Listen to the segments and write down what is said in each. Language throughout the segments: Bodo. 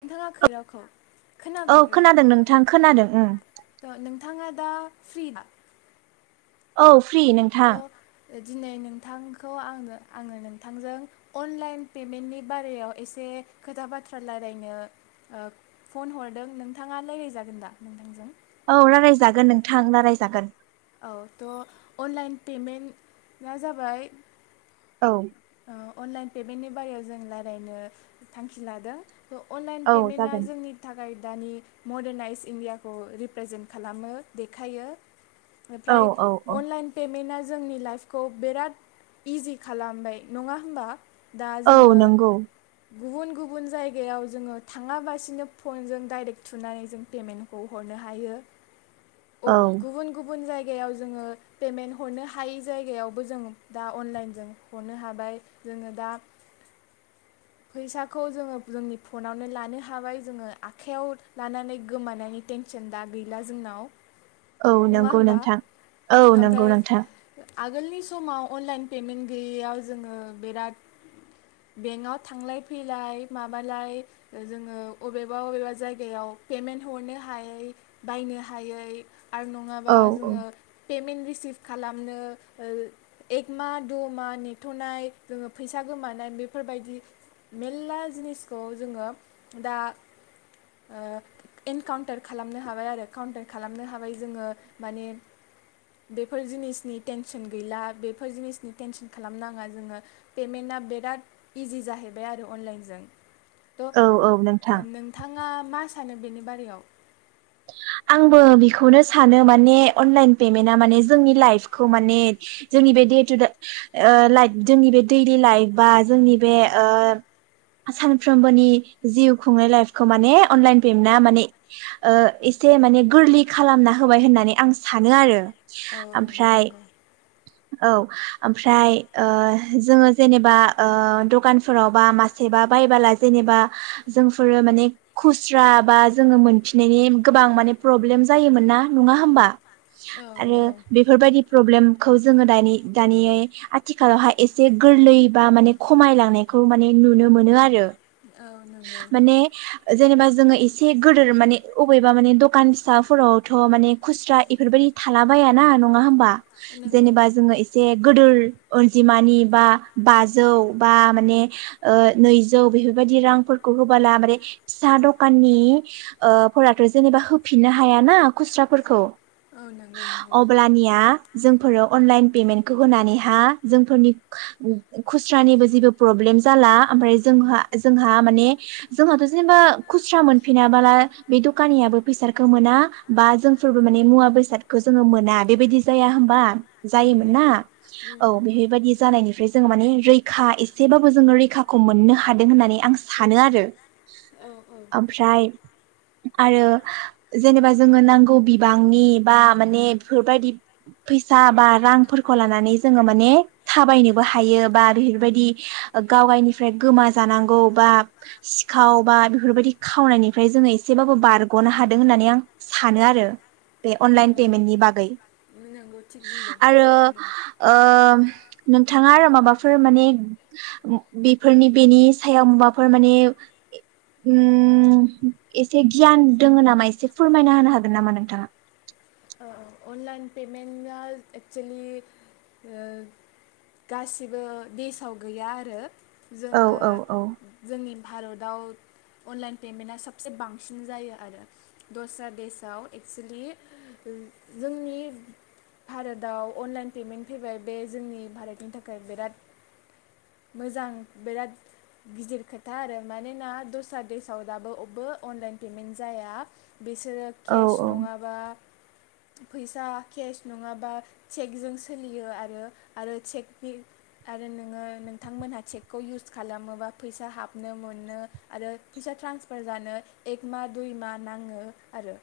नोंथाङा खोनायाखै रावखौ औ खोनादों नोंथां खोनादों ओं खोनाबायब्रा नोंथाङा [inaudible] दा फ्रि ना? औ। फ्रि नोंथां। दिनै नोंथांखौ आंनो आङो नोंथांजों अनलाइन पेमेन्टनि बारायाव एसे खोथा बाथ्रा रायलायनो ओ फन हरदों नोंथाङा रायलाय जागोन दा नोंथांजों? औ रायलाय जागोन नोंथां रायलाय जागोन। औ थ' अनलाइन पेमेन्ट आ जाबाय औ ओ अनलाइन पे बेनि बारियाव जों लायरायनो थांखि लादों। बे अनलाइन औ पेमेन्टा जागोन जोंनि थाखाय दानि मदार नाइज इण्डियाखौ रिप्रेजेन्ट खालामो देखायो औ ओमफ्राय औ औ अनलाइन पेमेन्ट आ जोंनि लाइफखौ बिराद इजि खालामबाय नङा होमबा? दा जोङो औ नंगौ गुबुन गुबुन जायगायाव जोङो थाङाबासिनो फनजों दाइरेक्ट थुनानै जों पेमेन्टखौ हरनो हायो। औ अब गुबुन गुबुन गुबुन जायगायाव जोङो पेमेन्ट हरनो हायै जायगायावबो जों दा अनलाइन जों हरनो हाबाय जोङो दा फैसाखौ जोङो जोंनि फनावनो लानो हाबाय जोङो आखाइयाव लानानै गोमानायनि टेनसन दा गैला जोंनाव। औ नङा नंगौ होमबा नोंथां औ नंगौ ओमफ्राय नोंथां। आगोलनि समाव अनलाइन पेमेन्ट गैयैयाव जोङो बिराद बेंकआव थांलाय फैलाय माबालाय जोङो अबेबा अबेबा जायगायाव पेमेन्ट हरनो हायै बायनो हायै आरो न' औ [unintelligible] सिभ खालामनो एक मा द' मा नेथ'नाय जोङो फैसा गोमानाय बेफोरबायदि मेल्ला जिनिसखौ जोङो दा ओ एनकाउन्टार खालामनो हाबाय आरो काउन्टार खालामनो हाबाय जोङो। माने बेफोर जिनिसनि टेंनसन गैला बेफोर जिनिसनि टेनसन खालामनाङा जोङो पेमेन्टआ बिराद इजि जाहैबाय आरो अनलाइनजों। औ औ नोंथां। आ मा सानो बेनि बारायाव? आंबो बेखौनो सानो माने अनलाइन पेमेन्टआ माने जोंनि लाइफखौ माने जोंनि बे दे टु दा ओ लाइफ जोंनि बे दैलि लाइफ बा जोंनि बे ओ सानफ्रोमबोनि जिउ खुंनाय लाइफखौ माने अनलाइन पेमेन्टा माने ओ एसे माने गोरलै खालामना होबाय होननानै आं सानो आरो। औ नंगौ ओमफ्राय नंगौ औ ओमफ्राय ओ जोङो जेनेबा ओ दखानफोराव बा मासेबा बायबोला जेनेबा जोंफोरो माने खुस्रा बा जोङो मोनफिन नायनि गोबां माने प्रब्लेम जायोमोन ना नङा होमबा औ आरो नंगौ बेफोरबायदि प्रब्लेमखौ जोङो दानि दानि आथिखालावहाय एसे गोरलै बा माने खमायलांनायखौ माने नुनो मोनो आरो। औ नंगौ माने जेनेबा जोङो एसे गोदोर माने अबेबा माने दखान फिसाफोरावथ' माने खुस्रा इफोरबायदि थाला बायाना नङा होमबा? नंगौ जेनेबा जोङो एसे गोदोर अनजिमानि बा बाजौ बा माने ओ नैजौ बेफोरबायदि रां फोरखौ हबोाला मे फिसा दखाननि ओ फोराथ' जेनेबा होफिननो हायाना खुस्राफोरखौ। औ नंगौ नंगौ अब्लानिया जोंफोरो अनलाइन पेमेन्टखौ होनानैहा जोंफोरनि खुस्रानिबो जेबो प्रब्लेम जाला ओमफ्राय जोंहा जोंहा। माने जोंहाथ' जेनेबा खुस्रा मोनफिनाबोला बे दखानियाबो फैसाखौ मोना बा जोंफोरबो माने मुवा बेसादखौ जोङो मोना बेबायदि जाया होमबा? औ जायोमोन ना नंगौ औ उम बेफोरबायदि जानायनिफ्राय जोङो माने रैखा एसेबाबो जोङो रैखाखौ मोननो हादों होननानै आं सा सानो आरो। औ औ ओमफ्राय आरो जेनेबा जोङो नांगौ बिबांनि बा माने बेफोरबायदि फैसा बा रांफोरखौ लानानै जोङो माने थाबायनोबो हायो बा बेफोरबायदि गावायनिफ्राय गोमा जानांगौ बा सिखाव बा बेफोरबायदि खावनायनिफ्राय जोङो एसेबाबो बारग'नो हादों होननानै आं सानो आरो बे औ अनलाइन पेमेन्टनि बागै नंगौ थिग बुंदों आरो थिग बुंदों ओ नोंथाङा आरो माबाफोर माने बेफोरनि बेनि सायाव माबाफोर फोरमाने एसे गियान दोङ नामा एसे फोरमायना होनो हागोन नामा नोंथाङा? ओ-ओ अनलाइन पेमेन्टआ एक्सेलि गासिबो बेसाव गैया आरो। औ जोङो औ औ जोंनि भारत दाउ अनलाइन पेमेन्टा साबसे बांसिन जायो आरो दस्रा देसाव एक्सुलि। जोंनि भारताव अनलाइन पेमेन्ट फैबाय बे जोंनि भारतनि थाखाय बिराद मोजां बिराद गिदिर खोथा आरो मानोना दस्रा देसाव दाबो बबो अनलाइन पेमेन्ट जाया। बिसोरो औ केस नङाबा फैसा केस नङाबा चेकजों सोलियो आरो आरो चेक आरो नोङो नोंथांमोनहा चेकखौ इउस खालामोबा फैसा हाबनो मोनो आरो फैसा ट्रान्सफार जानो एक मा दुइ मा नाङो आरो।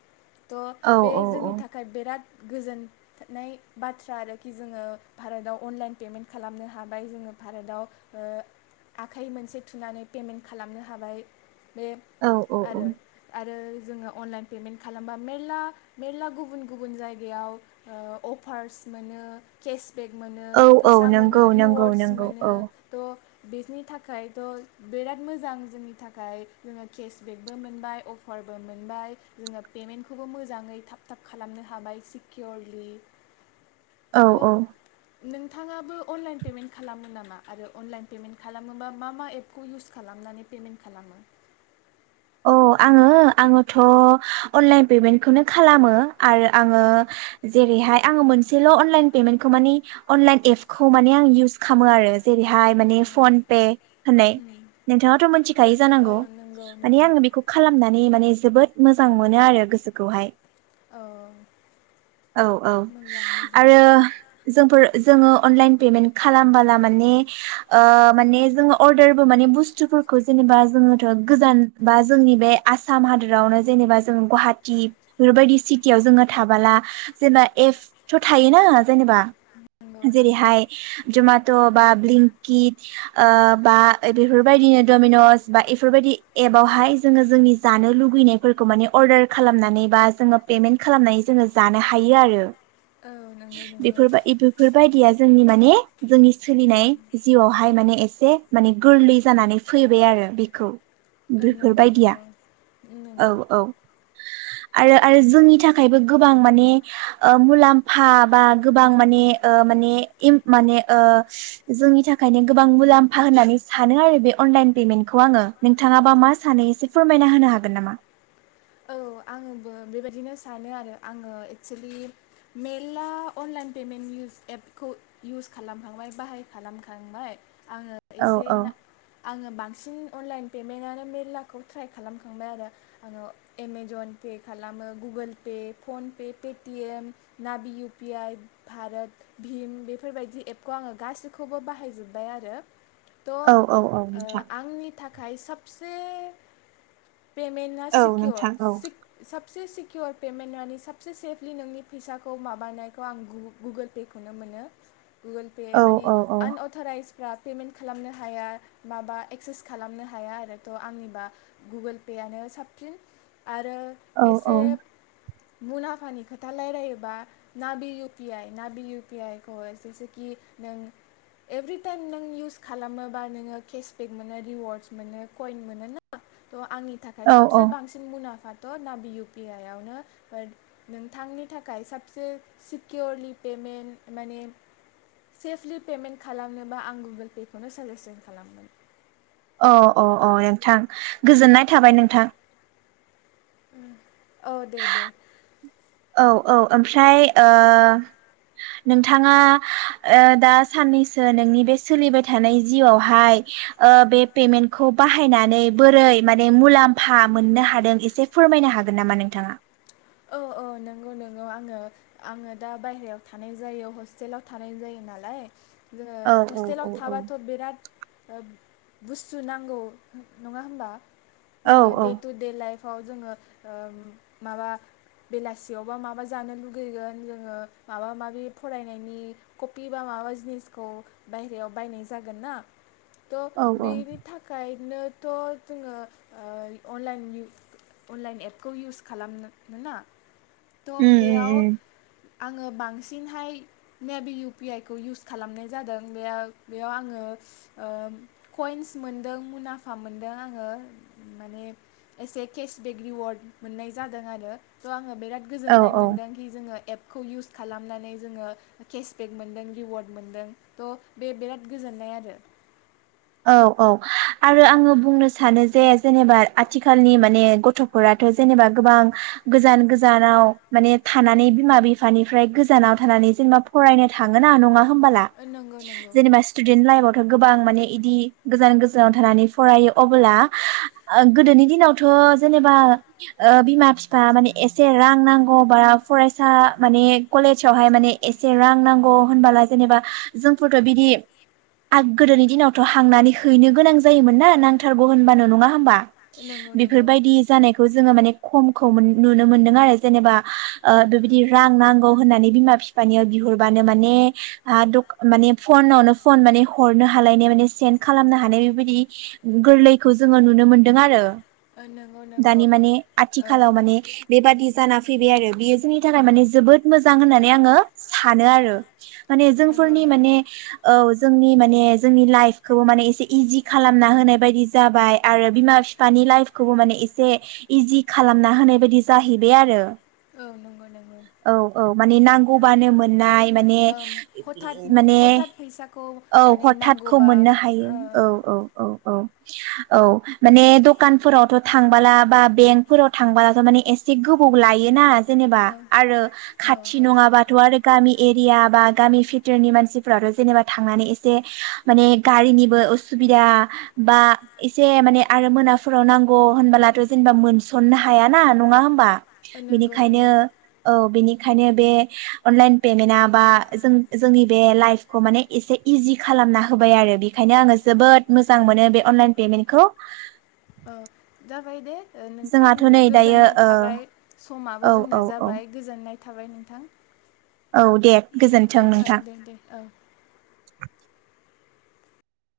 दं औ बे औ औ जोंनि बिराद गोजोननाय बाथ्रा आरोखि जोङो भारताव अनलाइन पेमेन्ट खालामनो हाबाय जोङो भारताव ओ आखाइ मोनसे थुनानै पेमेन्ट खालामनो हाबाय। बे औ आरो-आरो जोङो अनलाइन। खालामबा मेरला-मेरला गुबुन गुबुन-गुबुन जायगायाव ओ अफार्स मोनो केस। बेग मोनो औ औ फैसा मोनो नंगौ नंगौ रिवार्डस नंगौ मोनो औ थ। बेनि थाखायथ बिराद मोजां जोंनि थाखाय जोङो केसबेकबो मोनबाय अफारबो मोनबाय जोङो पेमेन्टखौबो मोजाङै थाब थाब खालामनो हाबाय सिकियरलि। औ थ औ नों नोंथाङाबो अनलाइन पेमेन्ट खालामो नामा आरो अनलाइन पेमेन्ट खालामोबा मा-मा एपखौ इउस खालामनानै पेमेन्ट खालामो? आं आङो आङोथ अनलाइन पेमेन्टखौनो खालामो आरो आङो जेरैहाय आङो मोनसेल अनलाइन पेमेन्टखौ मानि अनलाइन एपखौ माने आं इउस खालामो आरो। जेरैहाय औ मानि फनपे होननाय उम नोंथाङाथ मिथिखाय ओ जानांगौ। नंगौ नंगौ बेखौ खालामनानै माने जोबोद मोजां मोनो आरो गोसोखौहाय। औ औ औ मोजां मोजां आरो। जोंफोर जोङो अनलाइन पेमेन्ट खालामबोला ओ माने माने जोङो अर्दारबो माने बुस्थुफोरखौ जेनेबा जोङोथ गोजान। बा जोंनि बे आसाम हादरावनो जेनेबा जों गुवाहाटिी बेफोरबायदि सिटियाव जोङो थाबाला जेनेबा एफ थथायोना जेनेबा नंगौ नंगौ जेरैहाय जमेटबा ब्लिंकिट बा बेफोरबायदिनो डमिनस बा बेफोरबायदि। एपावहाय जोङो जोंनि जानो लुुबैनायफोरखौ माने अर्डार खालामनानै बा जोङो पेमेन्ट खालामनानै जोङो जानो हायो आरो। औ नंगौ नंगौ बेफोरबाय बेफोरबायदिया। जोंनि माने। जोंनि उम सोलिनाय जिउआव बेहाय माने एसे माने गोरलै जानानै फैबाय आरो बेखौ। ओं नंगौ बेफोरबायदिया नंगौ नंगौ आरो-आरो जोंनि थाखायबो गोबां माने ओ मुलाम्फा बा गोबां माने-माने माने जोंनि थाखायनो गोबां मुलाम्फा होननानै सानो आरो बे अनलाइन पेमेन्टखौ आङो नोंथां। नोंथांङाबा मा सानै एसे फोरमायना होनो हागोन नामा? औ आङोबो बेबायदिनो सानो आरो आङो एक्सलि मेलला अनलाइन पेमेन्ट इउस एपखौ इउस खालामखांबाय बाहाय खालामखांबाय। आङो औ एसे औ आङो बांसिन। अनलाइन पेमेन्टआनो मेरलाखौ ट्राइ खालामखांबाय आरो आङो। एमेजन पे खालामो गुगोल पे फनपे पेटिएम नाभि इउ पि आइ भारत भिम बेफोरबायदि एपखौ आङो गाैखौबो बाहायजोबबाय आरो। थ औ औ औ ओ नोंथां आंनि थाखाय। दायो सबसे पेमेन्टआ औ सिकियर नोंथां औ से सिकिर पेमेन्टआनो साबसे सेफलि नोंनि फैसाखौ माबानायखौ आं गुगोल पे खौनो मोनो। गुगोल पे औ माने औ आनअथराइजफ्रा पेमेन्ट खालामनो हाया माबा एक्सेस खालामनो हाया आरोथ' आंनिबा गुगोल पेआनो साबसिन आरो औ एसे मुलामफानि खोथा रायलायोबा नाबिल इउ पि आइ नाबिल इउ पि आइ खौ जेसेखि नों एभ्रिटाइम नों इउस खालामोबा नोङो केसबेक मोनो रिवार्डस मोनो कइन मोनो ना थ' आंनि थाखाय औ साबसे औ बांसिन मुना फाथ' नाबि इउ पि आइ आवनो बा नोंथांनि थाखाय साबसे सिकिरलि पेमन्ट माने सेफलि पेमेन्ट खालामनोबा आं गुगोल पे खौनो साजेसन खालामगोन। अ अ अ नोंथां गोजोननाय थाबाय नोंथां। औ दे दे औ औ ओमफ्राय ओ नोंथाङा ओ दा साननैसो नोंनि बे सोलिबाय थानाय जिउआवहाय ओ बे पेमेन्टखौ बाहायनानै बोरै माने मुलाम्फा मोननो हादों एसे फोरमायनो हागोन नामा नोंथाङा? औ औ नंगौ नंगौ आङो आङो दा बायह्रारायाव थानाय जायो हस्टेलाव थानाय जायो नालाय जोंङो औ औ औ हस्टेलाव औ थाबाथ' बिराद ओ बुस्थु नांगौ नङा होनोमबा? औ जोङो औ दे टु दे लाइफ खौ जोङो माबा बेलासियावबा माबा जानो लुगैगोन जोङो माबा माबि फरायनायनि कपि बा माबा जिनिसखौ बाहेरायाव बायनाय जागोन ना त' औ औ बेनि थाखाय नोथ' जोङो ओ अनलाइन अनलाइन एपखौ इउस खालामनो मोना थ उम उम बेयाव उम आङो बांसिनहाय नेभि इउपि आइ खौ इउस खालामनाय जादों बे बेयाव आङो कइन्स मोनदों मुनाफा मोनदों आङो माने एसे केसबेक रिवार्ड मोननाय जादों आरो थ' आङो बिराद औ गोजोन्नाय औ मोनदोंखि जोङो एप खौ इउस खालामनानै जोङो केसबेक मोनदों रिवार्ड मोनदों थ' बे बिराद गोजोननाय आरो। औ औ आरो आङो बुंनो सानो जे जेनेबा आथिखालनि माने गथ'फोराथ' जेनेबा गोबां गोजान गोजानाव माने थानानै बिमा बिफानिफ्राय गोजानाव थानानै जेनेबा फरायनो थाङो ना नङा होनबाला ओ नंगौ नंगौ जनेबा स्टुडेन्ट लाइफआवथ' गोबां मानि इदि गोजान गोजानाव थानानै फरायो अबोला गोदोनि दिनावथ' जेनेबा ओ बिमा बिफा माने एसे रां नांगौ बा फरायसा माने कलेजावहाय माने एसे रां नांगौ होनबला जेनेबा जोंफोरथ' बिदि गोदोनि दिनाव थ' हांनानै हैनो गोनां जायोमोन ना नांथारगौ होनबानो नङा होमबा? नंगौ नंगौ बेफोरबायदि जानायखौ जोङो माने खमखौ नुनो मोनदों आरो जेनेबा ओ बेबायदि रां नांगौ होननानै बिमा बिफानियाव बिहरबानो माने माने फनावनो फन माने हरनो हालायनाय माने सेन खालामनो हानाय बेबायदि गोरलैखौ जोङो नुनो मोनदों आरो ओ नंगौ नंगौ दानि माने औ आथिखालाव माने बेबादि जाना फैबाय आरो बियो जोंनि थाखाय माने जोबोद मोजां होननानै आङो सानो आरो। माने नंगौ जोंफोरनि नंगौ माने औ जोंनि माने जोंनि लाइफ खौ माने एसे इजि खालामना होनाय बायदि जाबाय आरो बिमा बिफानि लाइफखौबो माने एसे इजि खालामना होनाय बायदि जाहैबाय आरो। औ नंगौ नंगौ मानि नांगौबानो मोननाय माने ओम हथाथ मोन माने हथात फैसाखौ औ माने हथातखौ नांगौबा मोननो हायो ओ औ औ औ औ औ माने दखानफोरावथ' थांबाला बा बेंकफोराव थांबालाथ' माने एसे गोबाव लायोना जेनेबा आरो खाथि आरो नङाबाथ' आरो गामि एरिया बा गामि फिथोरनि मानसिफोराथ' जेनेबा थांनानै एसे माने गारिनिबो उसुबिदा बा एसे माने आरो मोनाफोराव नांगौ होनबोलाथ' जेनेबा मोनसननो हायाना नङा होनोमबा? नङा होमबा नंगौ बेनिखायनो नंगौ औ बिनिख ओंखायनो बे अनलाइन पेमेन्टआ बा जों- जोंनि बे लाइफखौ माने एसे इजि खालामना होबाय आरो। बेनिखायनो आङो जोबोद मोजां मोनो बे अनलाइन पेमेन्टखौ। ओ- जाबाय दे। ओ- नोंथां जोंहाथ' नै दायो गो-गोजोननाय ओ थाबाय औ समाबो औ जोंना औ जाबाय गोजोननाय थाबाय नोंथां। औ दे गोजोन्थों ओ नोंथां। दे दे औ